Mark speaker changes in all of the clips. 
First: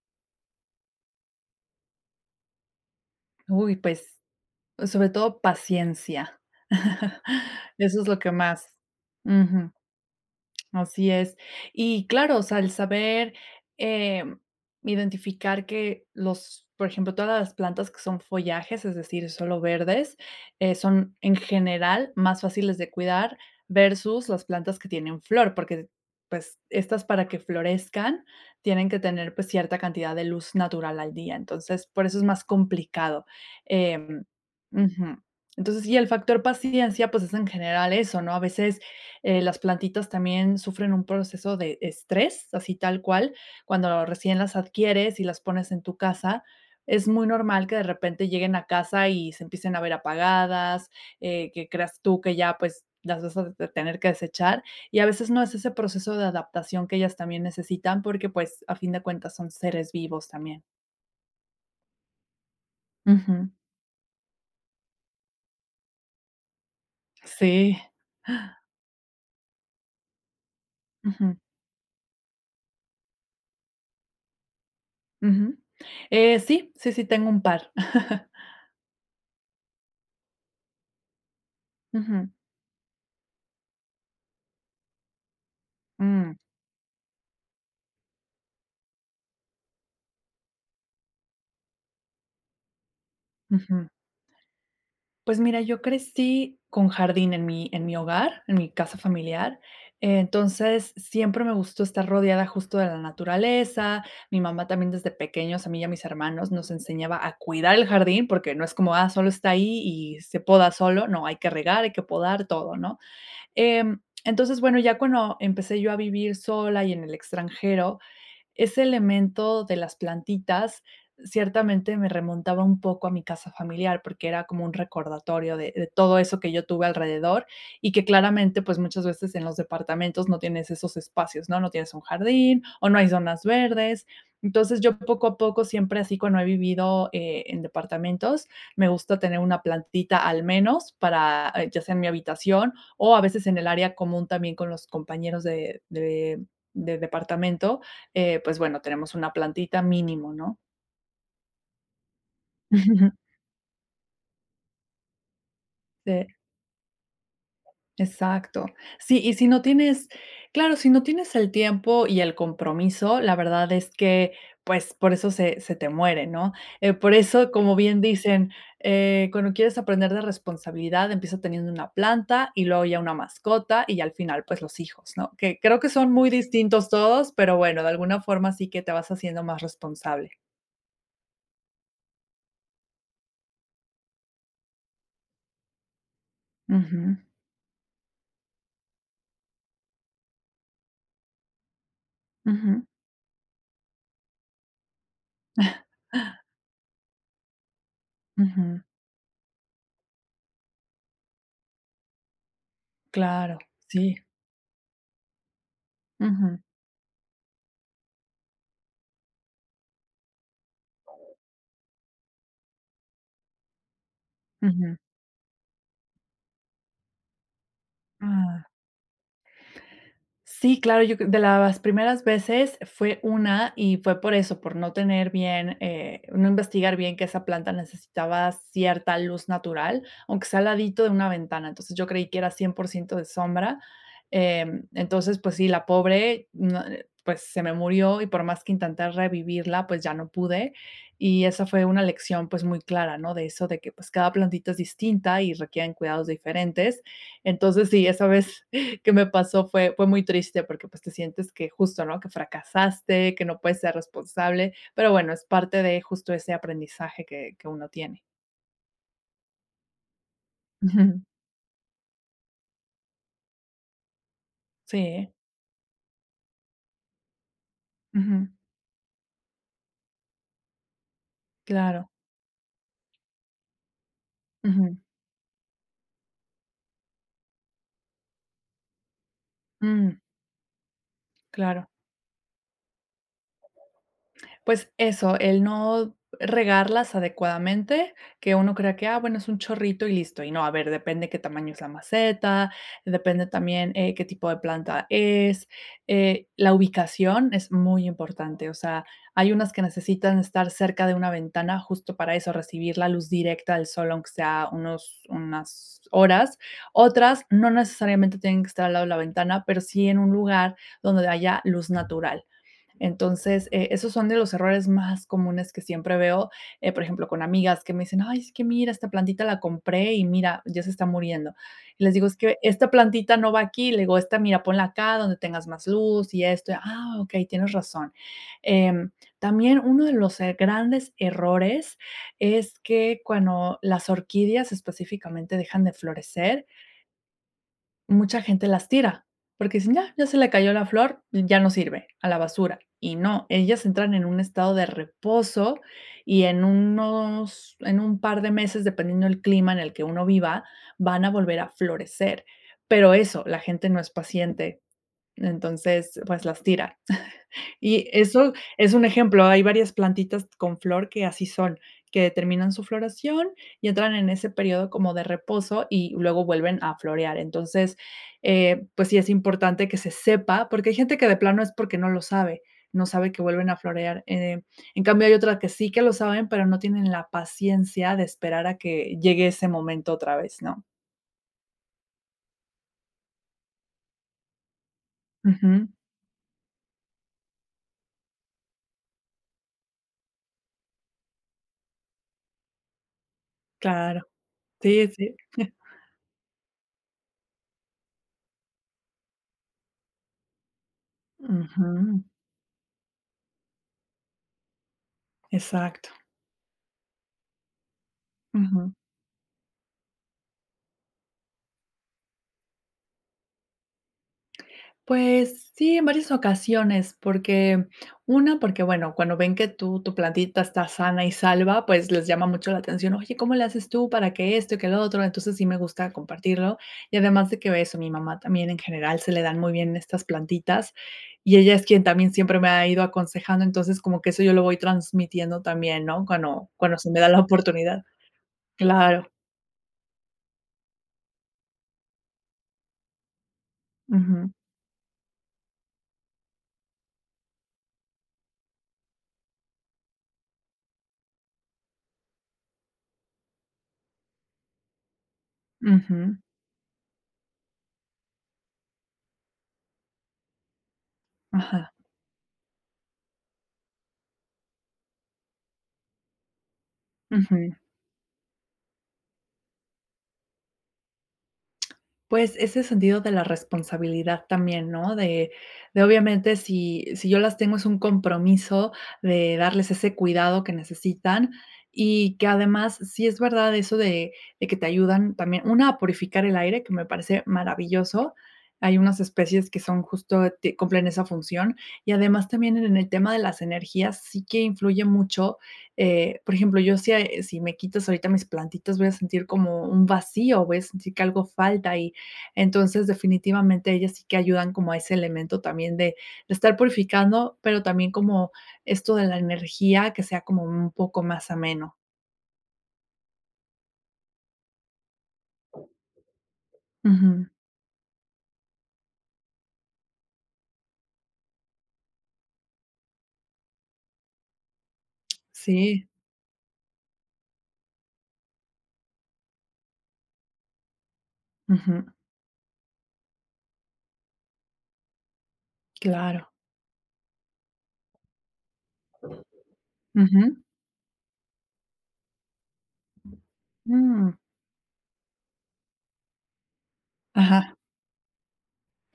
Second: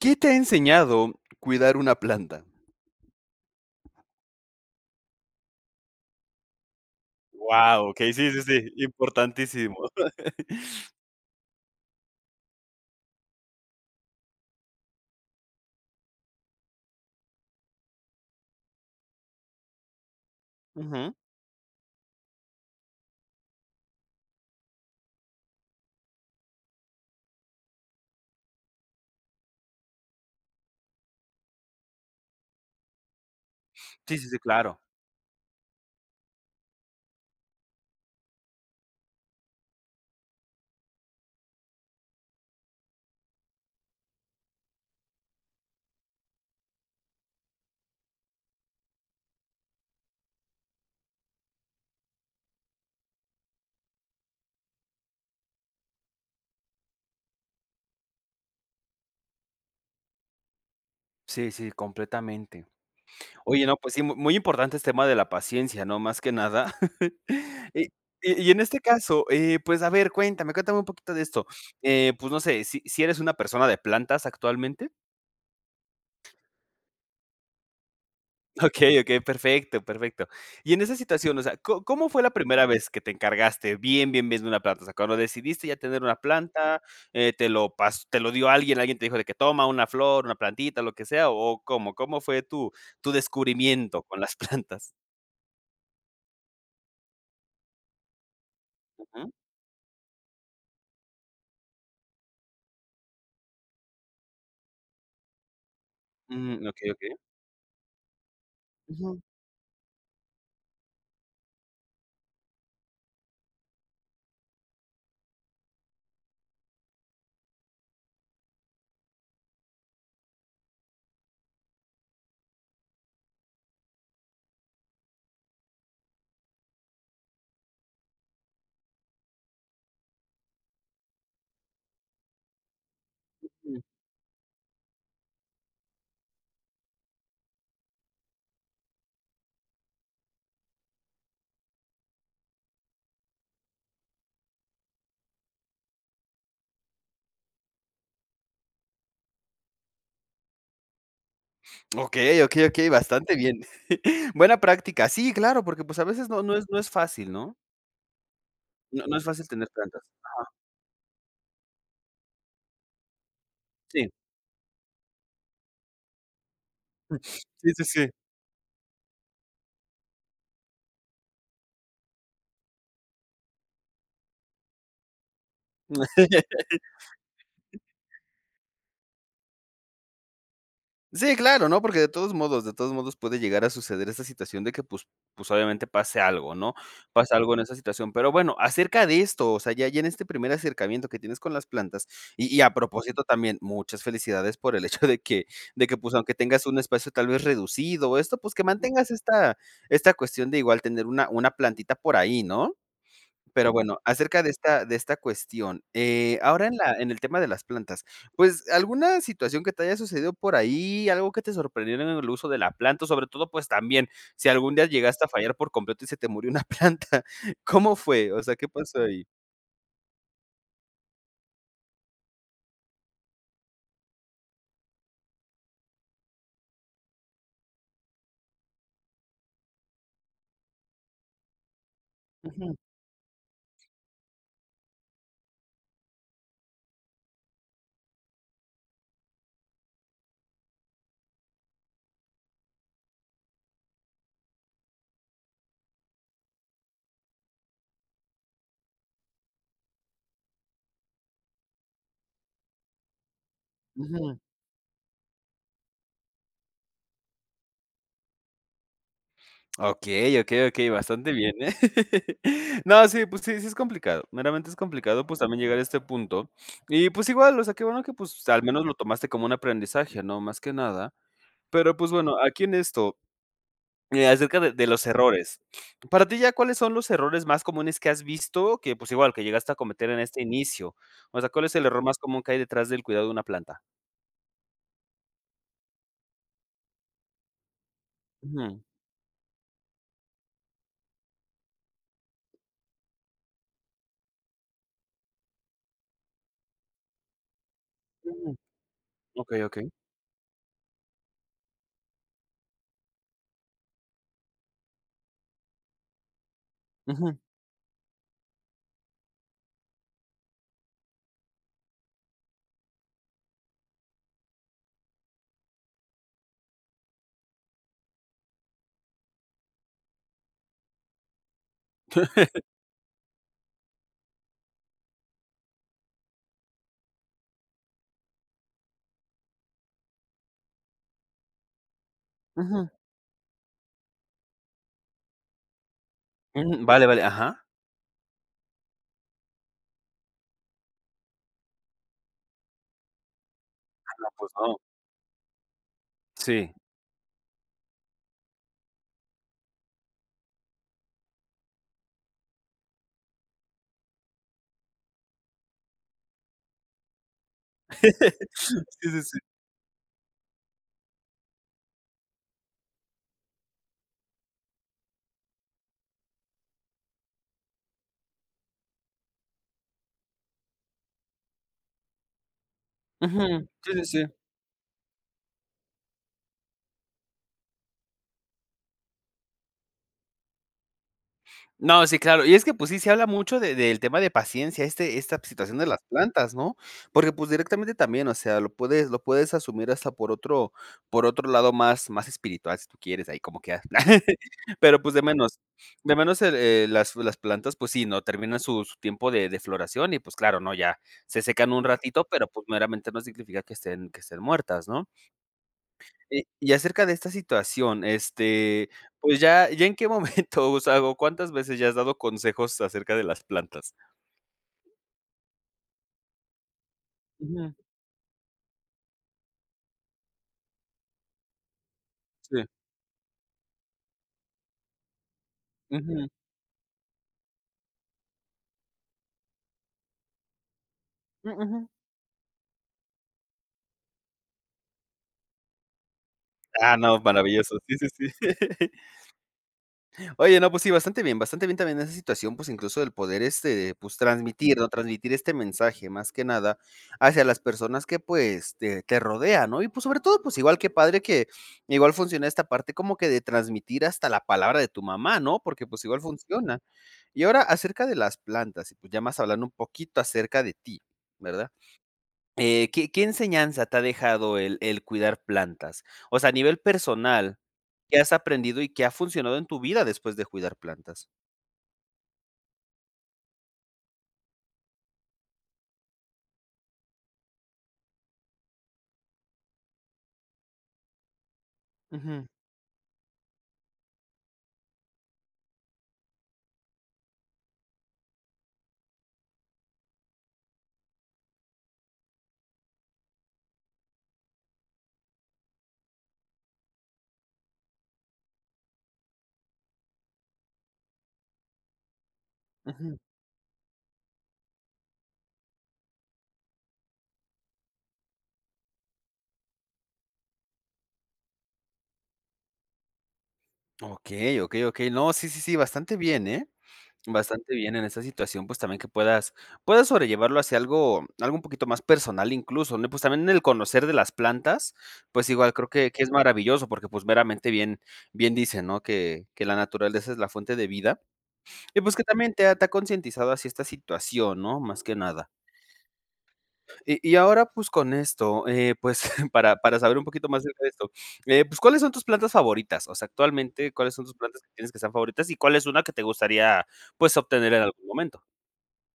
Speaker 1: ¿Qué te ha enseñado cuidar una planta?
Speaker 2: Uy, pues, pues sobre todo paciencia.
Speaker 1: Wao,
Speaker 2: Eso es
Speaker 1: okey.
Speaker 2: lo
Speaker 1: Sí,
Speaker 2: que
Speaker 1: sí, sí,
Speaker 2: más Ujú.
Speaker 1: importantísimo.
Speaker 2: Así es, y claro, o sea, el saber, eh, identificar que los por ejemplo, todas las plantas que son follajes, es decir, solo verdes, eh,
Speaker 1: Ujú.
Speaker 2: son en general más fáciles de cuidar versus las plantas que tienen flor porque, pues estas para que florezcan tienen que tener, pues cierta cantidad de luz natural al día, entonces por eso es más complicado, eh
Speaker 1: Sí, sí, sí, claro.
Speaker 2: Ujú, entonces y el factor paciencia, pues es en general eso, ¿no? A veces, eh, las plantitas también sufren un proceso de estrés así tal cual cuando recién las adquieres y las pones en tu casa, es muy normal que de repente lleguen a casa y se empiecen a ver apagadas, eh, que creas tú que ya, pues, las vas a tener que desechar y a veces no, es ese proceso de adaptación que ellas también necesitan porque pues, a fin de cuentas, son seres vivos también.
Speaker 1: Sí, sí, completamente.
Speaker 2: Ujú.
Speaker 1: Oye, no, pues sí, muy importante el tema de la paciencia, ¿no?, más que nada
Speaker 2: Sí.
Speaker 1: y y y en este caso, eh, pues a ver, cuéntame cuéntame un poquito de
Speaker 2: Ujú.
Speaker 1: esto, eh, pues no sé si, ¿si eres una persona de plantas actualmente?
Speaker 2: Ujú, eh, sí, sí, sí, tengo un par.
Speaker 1: Okey, okey, perfecto, perfecto. Y en esa situación, o sea, co ¿cómo fue la
Speaker 2: Ujú.
Speaker 1: primera vez que te encargaste bien, bien, bien de una planta? O sea ¿Cuándo decidiste ya tener una
Speaker 2: Mm.
Speaker 1: planta?, eh, ¿te lo pas te lo dio alguien? ¿Alguien te dijo de que toma una flor, una plantita, lo que sea o cómo? ¿Cómo fue tu tu
Speaker 2: Ujú.
Speaker 1: descubrimiento con las plantas?
Speaker 2: Pues mira, yo crecí con jardín en mi en mi hogar, en mi casa
Speaker 1: Ujú.
Speaker 2: familiar. Entonces siempre me gustó estar rodeada justo de la naturaleza. Mi mamá también desde pequeños a mí y a mis hermanos
Speaker 1: Mm,
Speaker 2: nos
Speaker 1: okey, okey.
Speaker 2: enseñaba a cuidar el jardín porque no es como, ah,
Speaker 1: Ujú.
Speaker 2: solo está ahí y se poda solo. No hay que regar. Hay que podar todo, ¿no?, eh, entonces bueno, ya cuando empecé yo a vivir sola y en el extranjero, ese elemento de las plantitas, ciertamente me remontaba un poco a mi casa familiar porque era como un recordatorio de de todo eso que yo tuve alrededor y que claramente, pues muchas veces en los departamentos no tienes esos espacios, ¿no?, no tienes un jardín o no hay zonas
Speaker 1: Ujú.
Speaker 2: verdes. Entonces yo poco a poco siempre así, cuando he vivido, eh, en departamentos, me gusta tener una plantita al menos para, eh, ya sea en mi habitación o a veces en el área común, también con los compañeros de de del departamento, eh, pues bueno, tenemos una plantita mínimo, ¿no?
Speaker 1: Okey, okey,
Speaker 2: Ujú,
Speaker 1: okey.
Speaker 2: ujú.
Speaker 1: Bastante bien. Buena práctica. Sí, claro, porque pues a veces
Speaker 2: Eh.
Speaker 1: no no es no es fácil, ¿no?
Speaker 2: Exacto.
Speaker 1: No no
Speaker 2: Sí,
Speaker 1: es
Speaker 2: y
Speaker 1: fácil
Speaker 2: si no
Speaker 1: tener plantas.
Speaker 2: tienes
Speaker 1: Ajá.
Speaker 2: claro, si no tienes el tiempo y el compromiso, la verdad es
Speaker 1: Sí.
Speaker 2: que pues por eso se se te muere, no, eh, por
Speaker 1: Mm,
Speaker 2: eso,
Speaker 1: sí,
Speaker 2: como
Speaker 1: sí,
Speaker 2: bien
Speaker 1: sí.
Speaker 2: dicen, eh, cuando quieres aprender de responsabilidad empieza teniendo una planta y luego ya una mascota y al final, pues los hijos, ¿no?, que creo que son muy distintos todos, pero bueno, de alguna forma sí que te vas haciendo más responsable.
Speaker 1: Sí, claro, ¿no?, porque de todos modos de todos modos, puede llegar a suceder esa situación de que pues pues obviamente pase algo, ¿no?,
Speaker 2: Ujú.
Speaker 1: pasa algo en esa situación, pero bueno, acerca de esto, o sea, ya ya en este primer acercamiento que tienes con las plantas y y a
Speaker 2: Ujú.
Speaker 1: propósito también muchas felicidades por el hecho de que de que pues aunque tengas un espacio tal vez reducido o esto pues que
Speaker 2: Ujú.
Speaker 1: mantengas esta esta cuestión de igual tener una una plantita por ahí, ¿no?
Speaker 2: Claro,
Speaker 1: Pero bueno,
Speaker 2: sí.
Speaker 1: acerca de esta de esta cuestión, eh
Speaker 2: Ujú.
Speaker 1: ahora en la en el tema de las plantas, pues alguna situación que te haya sucedido por ahí, algo que te sorprendiera en el uso de la planta, sobre todo, pues también si algún día
Speaker 2: Ujú.
Speaker 1: llegaste a fallar por completo y se te murió una planta ¿cómo fue? o sea,
Speaker 2: Ah.
Speaker 1: ¿qué pasó ahí?
Speaker 2: Sí, claro. Yo cre de las primeras veces, fue una y fue por eso, por no tener bien, eh, no investigar bien que esa planta necesitaba cierta luz natural, aunque sea al ladito de una ventana. Entonces yo creí que era un cien
Speaker 1: Ujú.
Speaker 2: por ciento de sombra. Mm entonces pues sí, la pobre, mm, eh, pues se me murió y por más que intenté revivirla, pues ya no pude. Y esa fue una lección, pues muy clara, ¿no? de eso de que pues cada plantita es distinta y requieren cuidados diferentes. Entonces sí, esa vez que me pasó fue fue muy triste porque pues te sientes que justo, ¿no?, que fracasaste, que no puedes ser
Speaker 1: Ujú.
Speaker 2: responsable, pero bueno, es parte de justo ese aprendizaje que que uno tiene.
Speaker 1: Okey, okey, okey.
Speaker 2: Ujú.
Speaker 1: Bastante bien, ¿eh? No, sí, pues, sí, sí, es complicado. Meramente, es complicado,
Speaker 2: Sí.
Speaker 1: pues, también llegar a este punto. Y, pues, igual, o sea, que bueno que, pues,
Speaker 2: Ujú.
Speaker 1: al menos lo tomaste como un aprendizaje, ¿no?, más que nada, pero,
Speaker 2: Claro.
Speaker 1: pues, bueno, aquí en esto, eh, acerca de de
Speaker 2: Ujú.
Speaker 1: los errores, para ti, ¿ya cuáles son los errores más comunes que has visto que, pues, igual que llegaste a cometer
Speaker 2: Mm.
Speaker 1: en este inicio? O sea, ¿cuál es el
Speaker 2: Claro.
Speaker 1: error más común que hay detrás del cuidado de una planta?
Speaker 2: Pues, eso, el no regarlas adecuadamente, que uno
Speaker 1: Ujú.
Speaker 2: crea que ah, bueno, es un chorrito y listo, y no a ver, depende qué tamaño es la maceta, depende también, eh, qué tipo de planta es, eh, la ubicación es muy
Speaker 1: Ujú,
Speaker 2: importante, o sea, hay
Speaker 1: okey,
Speaker 2: unas que
Speaker 1: okey.
Speaker 2: necesitan estar cerca de una ventana, justo, para eso, recibir la luz directa del sol, aunque sea unos unas horas,
Speaker 1: Ujú.
Speaker 2: otras no necesariamente tienen que estar al lado de la ventana, pero sí en un lugar donde haya luz natural. Entonces, eh, esos son de los errores más comunes que siempre veo, eh, por ejemplo, con amigas que me dicen: "Ay, es que mira, esta plantita la compré y mira, ya se está muriendo". Y les digo es que esta plantita no va aquí, le digo, esta mira, ponla acá donde tengas más luz y esto, ah, okey, tienes razón. Em, también uno de los, eh, grandes errores, es
Speaker 1: Ujú.
Speaker 2: que cuando las orquídeas, específicamente, dejan de florecer.
Speaker 1: Mm. Vale, vale. Ajá.
Speaker 2: Mucha gente las tira, porque dicen ya ya se le cayó la flor, ya no sirve a la basura. Y no, ellas entran en
Speaker 1: Anda,
Speaker 2: un
Speaker 1: pues,
Speaker 2: estado
Speaker 1: ¿no?
Speaker 2: de reposo, y en
Speaker 1: Sí.
Speaker 2: unos en un par de meses, dependiendo del clima en el que uno viva, van a volver a florecer. Pero eso la gente no es paciente. Entonces, pues, las tira, y eso
Speaker 1: Sí,
Speaker 2: es un
Speaker 1: sí, sí.
Speaker 2: ejemplo. Hay varias plantitas con flor que así son, que terminan su floración, y entran en ese período como de reposo y luego vuelven a florear. Entonces, eh, pues sí, es importante que se sepa, porque hay gente que de plano es porque no lo sabe. No sabe que
Speaker 1: Ujú.
Speaker 2: vuelven a
Speaker 1: Sí, sí,
Speaker 2: florear,
Speaker 1: sí.
Speaker 2: eh, en cambio, hay otras que sí que lo saben, pero no tienen la paciencia de esperar a que llegue ese momento otra vez, ¿no?
Speaker 1: No, sí, claro. Y es que, pues sí, se habla mucho de del tema de paciencia, este esta situación de
Speaker 2: Ujú.
Speaker 1: las plantas, ¿no? Porque, pues, directamente también, o sea, lo puedes, lo puedes asumir hasta por otro por otro lado más, más espiritual si tú quieres, ahí como que ah.
Speaker 2: Claro.
Speaker 1: Pero,
Speaker 2: Sí,
Speaker 1: pues, de
Speaker 2: sí.
Speaker 1: menos de menos las las plantas, pues, sí, ¿no?, terminan su, su tiempo de de floración, y pues claro, ¿no?, ya se secan un ratito,
Speaker 2: Ujú.
Speaker 1: pero, pues, meramente no significa que estén, que estén muertas, ¿no?
Speaker 2: Exacto.
Speaker 1: Y y acerca de esta situación, este,
Speaker 2: Ujú.
Speaker 1: pues, ya ya en qué momento usado ¿Cuántas veces ya has dado consejos acerca de las plantas?
Speaker 2: Pues sí, en varias ocasiones,
Speaker 1: Ujú.
Speaker 2: porque una porque bueno, cuando ven que tú tu plantita está sana y salva, pues, les llama
Speaker 1: Sí.
Speaker 2: mucho la atención. "Oye, ¿cómo le haces tú para que esto que lo otro?". Entonces sí me gusta
Speaker 1: Ujú.
Speaker 2: compartirlo, y además de que eso, mi mamá también en general se le dan muy bien estas plantitas,
Speaker 1: Ujú,
Speaker 2: y ella
Speaker 1: ujú.
Speaker 2: es quien también siempre me ha ido aconsejando. Entonces, como que eso yo lo voy transmitiendo también, ¿no?, cuando,
Speaker 1: Ah,
Speaker 2: cuando se me
Speaker 1: no,
Speaker 2: da la
Speaker 1: maravilloso. Sí,
Speaker 2: oportunidad,
Speaker 1: sí, sí.
Speaker 2: claro.
Speaker 1: Oye, no, pues sí, bastante bien, bastante bien también esa situación, pues, incluso el poder, este, pues,
Speaker 2: Ujú.
Speaker 1: transmitir, ¿no?, transmitir este mensaje más que nada hacia las personas que, pues, te te rodean, ¿no? Y pues, sobre todo, pues, igual qué padre, que igual funciona esta parte como que de transmitir hasta la palabra de tu mamá, ¿no?, porque, pues, igual
Speaker 2: Ujú.
Speaker 1: funciona. Y ahora acerca de las plantas, y pues, ya más hablando un poquito acerca de ti, ¿verdad?
Speaker 2: Ajá.
Speaker 1: Eh, ¿qué, qué enseñanza te ha dejado el, el cuidar plantas? O sea, a nivel personal.
Speaker 2: Ujú.
Speaker 1: ¿Qué has aprendido y qué ha funcionado en tu vida después de cuidar plantas?
Speaker 2: Pues, ese sentido de la responsabilidad también, ¿no?, de de obviamente, si si yo las tengo, es un compromiso de darles ese cuidado que necesitan, y
Speaker 1: Ujú.
Speaker 2: que además, sí es verdad eso de de que te ayudan también. Una a purificar el aire que me parece maravilloso, hay unas especies que son justo, cumplen esa función, y además también en el tema de las energías sí que influye mucho. Eh, por ejemplo, yo, si si me quitas ahorita mis plantitas, voy a sentir como un vacío. Voy a sentir que algo falta. Y entonces,
Speaker 1: Ujú.
Speaker 2: definitivamente ellas sí que ayudan como a ese elemento también de, de estar purificando, pero también como esto de la energía que sea como un poco más ameno.
Speaker 1: Okey, okey, okey. No, sí, sí, sí, bastante bien, ¿eh?
Speaker 2: Ujú.
Speaker 1: Bastante bien en esa situación, pues, también que puedas, puedas sobrellevarlo hacia algo, algo un poquito más personal, incluso, le pues también en el conocer de las plantas, pues. Igual creo
Speaker 2: Sí.
Speaker 1: que, que es maravilloso, porque, pues, meramente bien, bien dicen, ¿no?, que, que la naturaleza es la fuente de vida. Y
Speaker 2: Ujú.
Speaker 1: pues, que también te te ha concientizado así esta situación, ¿no? Más que nada.
Speaker 2: Claro.
Speaker 1: Y y ahora, pues, con esto, eh, pues, para, para saber un poquito
Speaker 2: Ujú.
Speaker 1: más acerca de esto. Eh pues, ¿cuáles son tus plantas favoritas? O sea, actualmente, ¿cuáles son tus
Speaker 2: Ujú.
Speaker 1: plantas que tienes que son favoritas y cuál es una que te gustaría, pues, obtener
Speaker 2: Ajá.
Speaker 1: en algún momento?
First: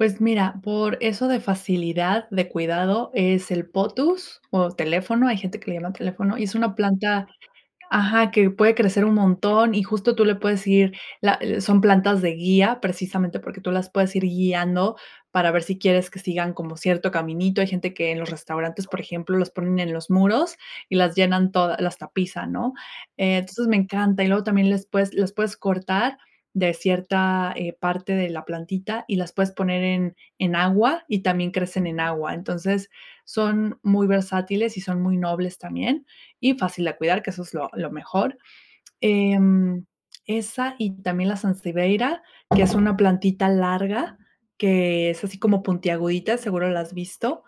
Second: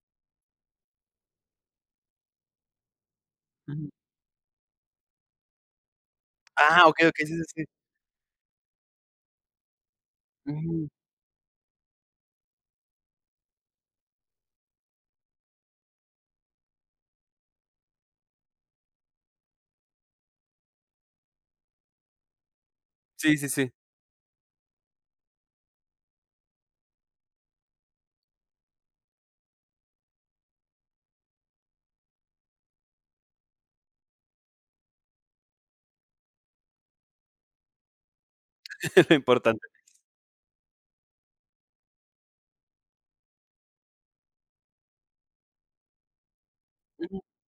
Speaker 2: Pues mira, por eso de facilidad de cuidado es el
Speaker 1: Ujú.
Speaker 2: Potus o Teléfono. Hay gente que le llama Teléfono y es una
Speaker 1: Ah, okey, okey.
Speaker 2: planta
Speaker 1: Sí, sí, sí.
Speaker 2: ajá, que puede crecer un montón y justo tú le puedes
Speaker 1: Ujú.
Speaker 2: ir la son plantas de guía precisamente porque tú las puedes ir guiando para ver si quieres que sigan como cierto caminito. Hay gente que en los restaurantes, por ejemplo, los ponen en los muros y las llenan todas las tapizan, ¿no?
Speaker 1: Sí,
Speaker 2: Eh,
Speaker 1: sí,
Speaker 2: entonces
Speaker 1: sí.
Speaker 2: me encanta. Y luego también les puedes las puedes cortar de cierta, eh, parte de la plantita y las puedes poner en en agua y también crecen en agua. Entonces son muy versátiles y son muy nobles también y fácil de cuidar, que eso es lo lo mejor.
Speaker 1: Importante.
Speaker 2: Em, esa y también la Sansevieria, que es una plantita larga que es así como puntiagudita. Seguro la has
Speaker 1: Ujú.
Speaker 2: visto.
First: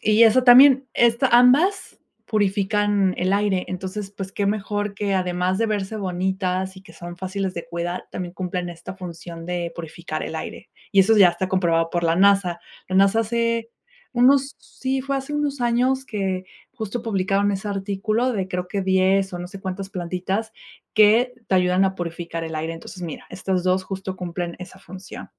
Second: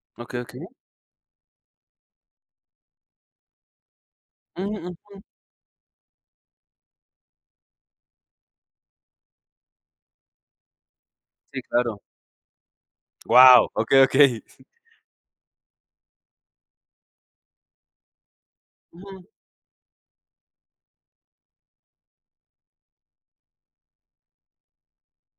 Speaker 2: Y
Speaker 1: Okey,
Speaker 2: eso
Speaker 1: okey.
Speaker 2: también esto ambas purifican el aire. Entonces pues qué
Speaker 1: Mm,
Speaker 2: mejor que
Speaker 1: ujú.
Speaker 2: además de verse bonitas y que son fáciles de cuidar, también cumplen esta función de purificar el aire. Y eso ya está
Speaker 1: Sí,
Speaker 2: comprobado
Speaker 1: claro.
Speaker 2: por la NASA. La NASA
Speaker 1: Guau.
Speaker 2: hace
Speaker 1: Okey, okey.
Speaker 2: unos, sí, fue hace unos años que justo publicaron ese artículo de creo que
Speaker 1: Ujú.
Speaker 2: 10 o no sé cuántas plantitas que te ayudan a purificar el aire. Entonces mira, estas dos justo cumplen esa función.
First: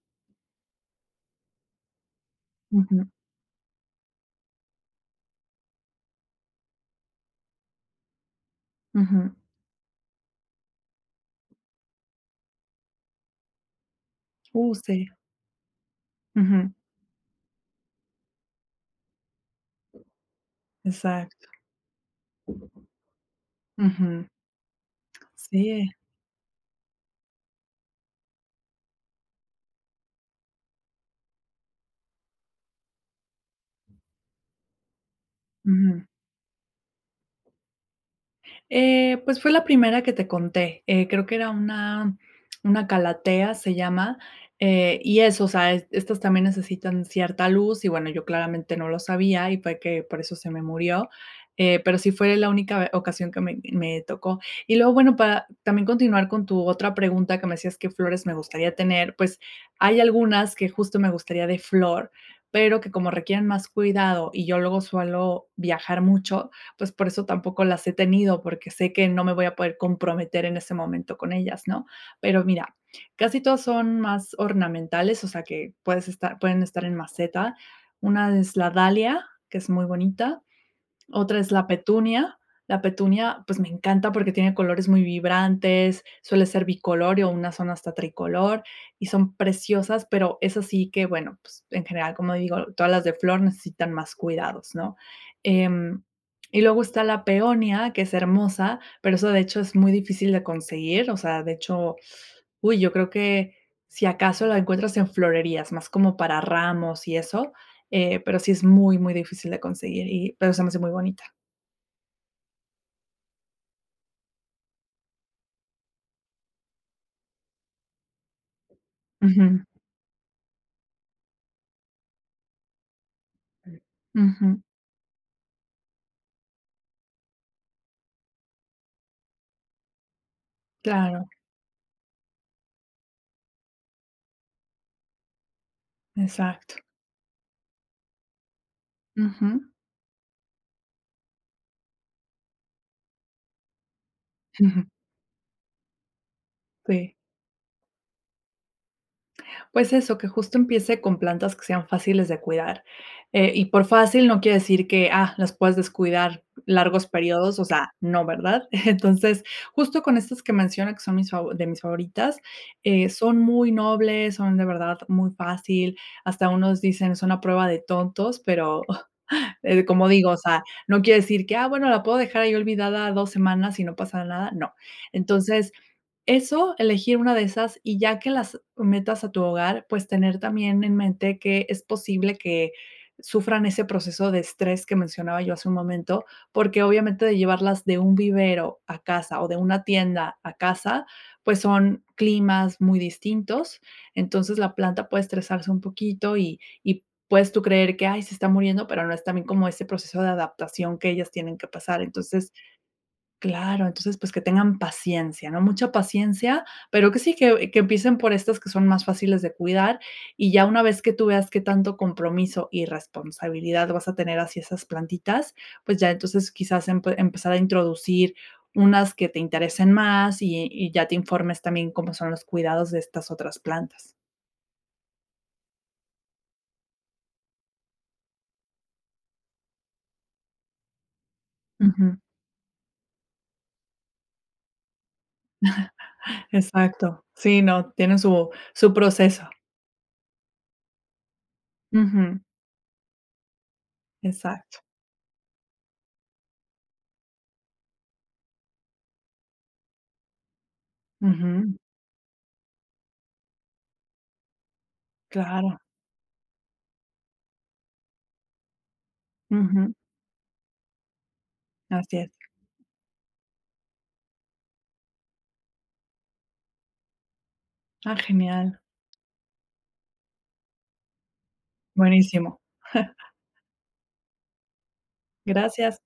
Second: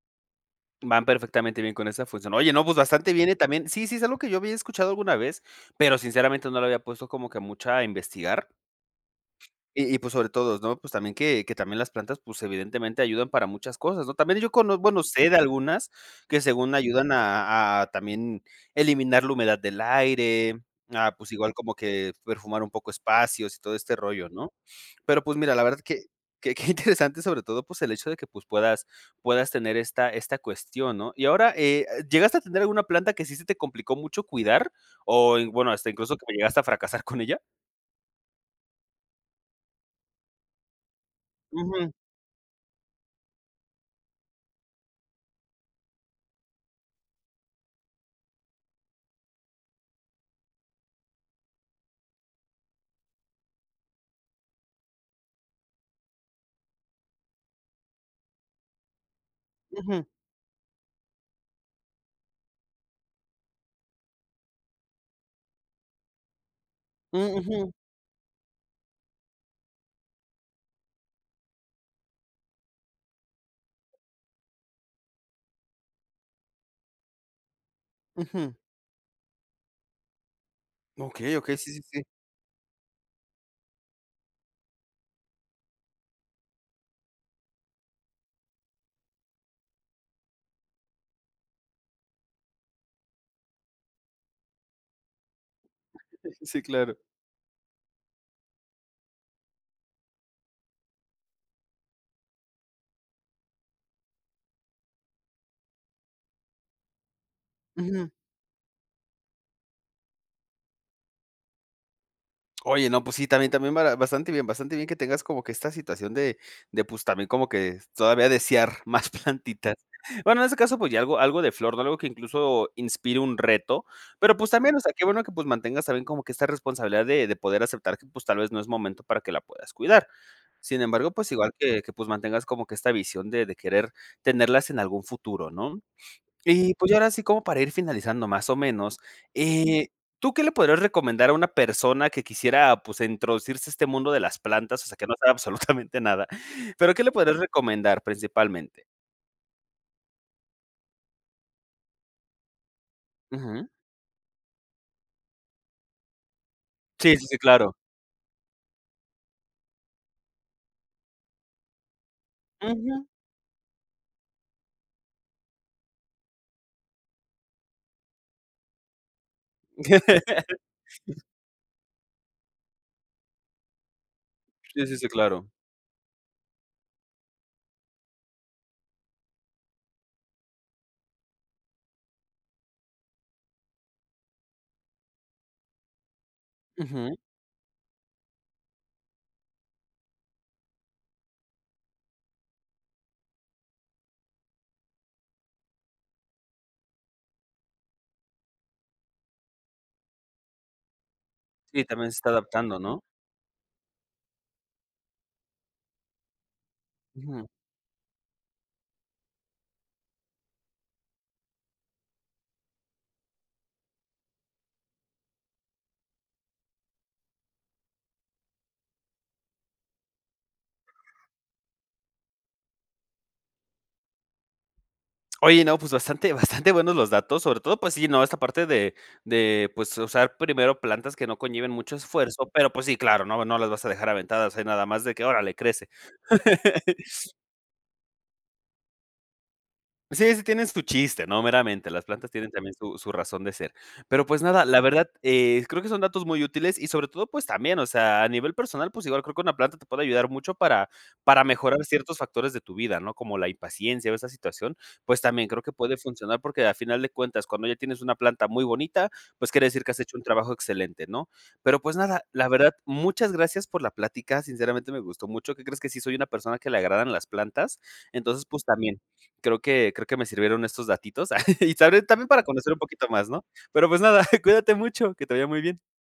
Speaker 1: Van perfectamente bien con esa función. Oye, no, pues,
Speaker 2: Ujú.
Speaker 1: bastante bien y también sí, sí es algo que yo había escuchado alguna vez, pero sinceramente, no le había puesto como que mucha a investigar.
Speaker 2: Ujú.
Speaker 1: Y y pues sobre todo, ¿no?, pues, también que que también las plantas, pues, evidentemente, ayudan para muchas cosas, ¿no? También yo
Speaker 2: Uh,
Speaker 1: cono bueno,
Speaker 2: sí.
Speaker 1: sé de algunas, que
Speaker 2: Ujú.
Speaker 1: según ayudan a a también eliminar la humedad del aire, ah, pues,
Speaker 2: Exacto.
Speaker 1: igual como que perfumar un poco espacios y todo este
Speaker 2: Ujú.
Speaker 1: rollo, ¿no? Pero, pues, mira, la verdad
Speaker 2: Sí.
Speaker 1: que que qué interesante, sobre todo, pues, el hecho de que, pues, puedas puedas tener esta esta cuestión, ¿no? Y ahora, eh eh, ¿llegaste a tener alguna planta que sí se te complicó mucho cuidar? O, y bueno, ¿hasta
Speaker 2: Ujú.
Speaker 1: incluso que llegaste a fracasar con ella?
Speaker 2: Eh, pues, fue la primera que te conté. Eh, creo que era
Speaker 1: Ujú.
Speaker 2: una una calathea, se llama, eh, y eso, o sea, est estas también necesitan cierta luz y bueno, yo, claramente, no lo sabía y fue que por eso se me murió. Eh, pero sí fue la única ocasión que me me tocó. Y, luego bueno, para también continuar con tu otra pregunta que me decías que flores me gustaría tener. Pues, hay
Speaker 1: Ujú.
Speaker 2: algunas que, justo, me gustaría de flor, pero que como requieren más cuidado y yo luego suelo viajar mucho, pues, por eso
Speaker 1: Um,
Speaker 2: tampoco
Speaker 1: ujú.
Speaker 2: las he tenido, porque sé que no me voy a poder comprometer en ese momento con ellas, ¿no? Pero mira, casi todas son más ornamentales, o sea, que puedes estar pueden estar en maceta. Una
Speaker 1: Ujú.
Speaker 2: es la Dahlia, que es muy bonita,
Speaker 1: Okey,
Speaker 2: otra es
Speaker 1: okey.
Speaker 2: la
Speaker 1: Sí, sí, sí.
Speaker 2: Petunia la Petunia, pues, me encanta porque tiene colores muy vibrantes, suele ser bicolor y unas son hasta tricolor, y son preciosas. Pero eso sí, que bueno, pues, en general, como digo, todas las de flor necesitan más cuidados, ¿no? Em, y
Speaker 1: Sí,
Speaker 2: luego
Speaker 1: claro.
Speaker 2: está la peonia, que es hermosa, pero esa, de hecho, es muy difícil de conseguir, o sea, de hecho uy, yo creo que si acaso, la encuentras en florerías más como para ramos y eso,
Speaker 1: Ujú.
Speaker 2: eh, pero sí es muy, muy difícil de conseguir y pero se me hace muy bonita.
Speaker 1: Oye, no. Pues sí, también también bastante bien bastante bien que tengas como que esta situación de de pues también como que todavía desear más
Speaker 2: Ujú.
Speaker 1: plantitas. Bueno, en ese caso, pues ya algo algo de flor, no algo que incluso inspire un reto, pero pues
Speaker 2: Ujú.
Speaker 1: también, o sea, qué bueno que pues mantengas también como que esta responsabilidad de de poder aceptar que pues tal vez no es momento para que la puedas cuidar. Sin embargo,
Speaker 2: Claro.
Speaker 1: pues igual que que pues mantengas como que esta visión de de querer tenerlas en algún futuro, ¿no? Y
Speaker 2: Exacto.
Speaker 1: pues yo ahora así como para ir finalizando más o menos,
Speaker 2: Ujú.
Speaker 1: eh, ¿tú qué le podrías recomendar a una persona que quisiera pues introducirse a este mundo de las plantas.
Speaker 2: Ujú.
Speaker 1: O sea que no sabe absolutamente nada? Pero, ¿qué le
Speaker 2: Sí.
Speaker 1: podrías recomendar principalmente?
Speaker 2: Pues eso que justo empiece con plantas que sean fáciles de cuidar, eh,
Speaker 1: Ujú.
Speaker 2: y por fácil no quiere decir que, ah, las puedes descuidar largos
Speaker 1: Sí, sí, sí,
Speaker 2: períodos. O
Speaker 1: claro.
Speaker 2: sea, no, ¿verdad? Entonces, justo con estas que menciona que son mis de mis favoritas,
Speaker 1: Ujú.
Speaker 2: eh, son muy nobles. Son de verdad muy fácil. Hasta unos dicen son a prueba de tontos, pero, eh, como digo, o sea, no quiere decir que, ah, bueno, la puedo dejar ahí olvidada 2 semanas y no pasa nada. No,
Speaker 1: Sí, sí, sí, claro.
Speaker 2: entonces, eso elegir una de esas y ya que las metas a tu hogar, pues tener también en mente que es posible que sufran ese proceso de estrés que mencionaba yo hace un momento, porque
Speaker 1: Ujú.
Speaker 2: obviamente de llevarlas de un vivero a casa o de una tienda a casa, pues son climas muy distintos. Entonces, la planta puede estresarse un poquito y y puedes tú creer que, ay, se está muriendo, pero no es también como ese proceso de adaptación que ellas tienen que
Speaker 1: Sí,
Speaker 2: pasar
Speaker 1: también se está
Speaker 2: entonces,
Speaker 1: adaptando, ¿no?
Speaker 2: claro, entonces pues que tengan paciencia, ¿no?, mucha paciencia, pero que sí
Speaker 1: Mm.
Speaker 2: que que empiecen por estas que son más fáciles de cuidar y ya una vez que tú veas que tanto compromiso y responsabilidad vas a tener así esas plantitas, pues ya entonces quizás, em, empezar a introducir unas que te interesen más y y ya te informes también cómo son los cuidados de estas otras plantas.
Speaker 1: Oye, no, pues bastante bastante buenos los datos, sobre todo, pues sí, ¿no?, esta parte de de pues usar primero plantas que no conlleven mucho
Speaker 2: Ujú.
Speaker 1: esfuerzo, pero pues sí, claro, no no las vas a dejar a ventadas. Hay nada más de que órale crece.
Speaker 2: Exacto. Sí, ¿no?, tiene su su proceso.
Speaker 1: Sí, sí tienes su chiste, no meramente las plantas
Speaker 2: Ujú.
Speaker 1: tienen también su su razón de ser, pero pues nada,
Speaker 2: Exacto.
Speaker 1: la verdad, eh, creo que son datos muy útiles y sobre todo, pues también, o sea, a nivel personal. Pues igual creo que una planta te puede ayudar mucho para para
Speaker 2: Ujú.
Speaker 1: mejorar ciertos factores de tu vida, ¿no?, como la impaciencia o esa situación. Pues también creo que
Speaker 2: Claro.
Speaker 1: puede funcionar porque al final de cuentas, cuando ya tienes una planta muy bonita. Pues quiere decir que
Speaker 2: Ujú.
Speaker 1: has hecho un trabajo excelente, ¿no?, pero pues
Speaker 2: Así
Speaker 1: nada,
Speaker 2: es.
Speaker 1: la verdad. Muchas gracias por la plática. Sinceramente, me gustó mucho. ¿Qué crees que sí soy una persona que le agradan las plantas?
Speaker 2: Ah,
Speaker 1: Entonces pues
Speaker 2: genial.
Speaker 1: también creo que creo que me sirvieron estos datitos y también para
Speaker 2: Buenísimo.
Speaker 1: conocer un poquito más, ¿no?, pero pues nada. Cuídate mucho. Que te vaya muy bien.
Speaker 2: Gracias.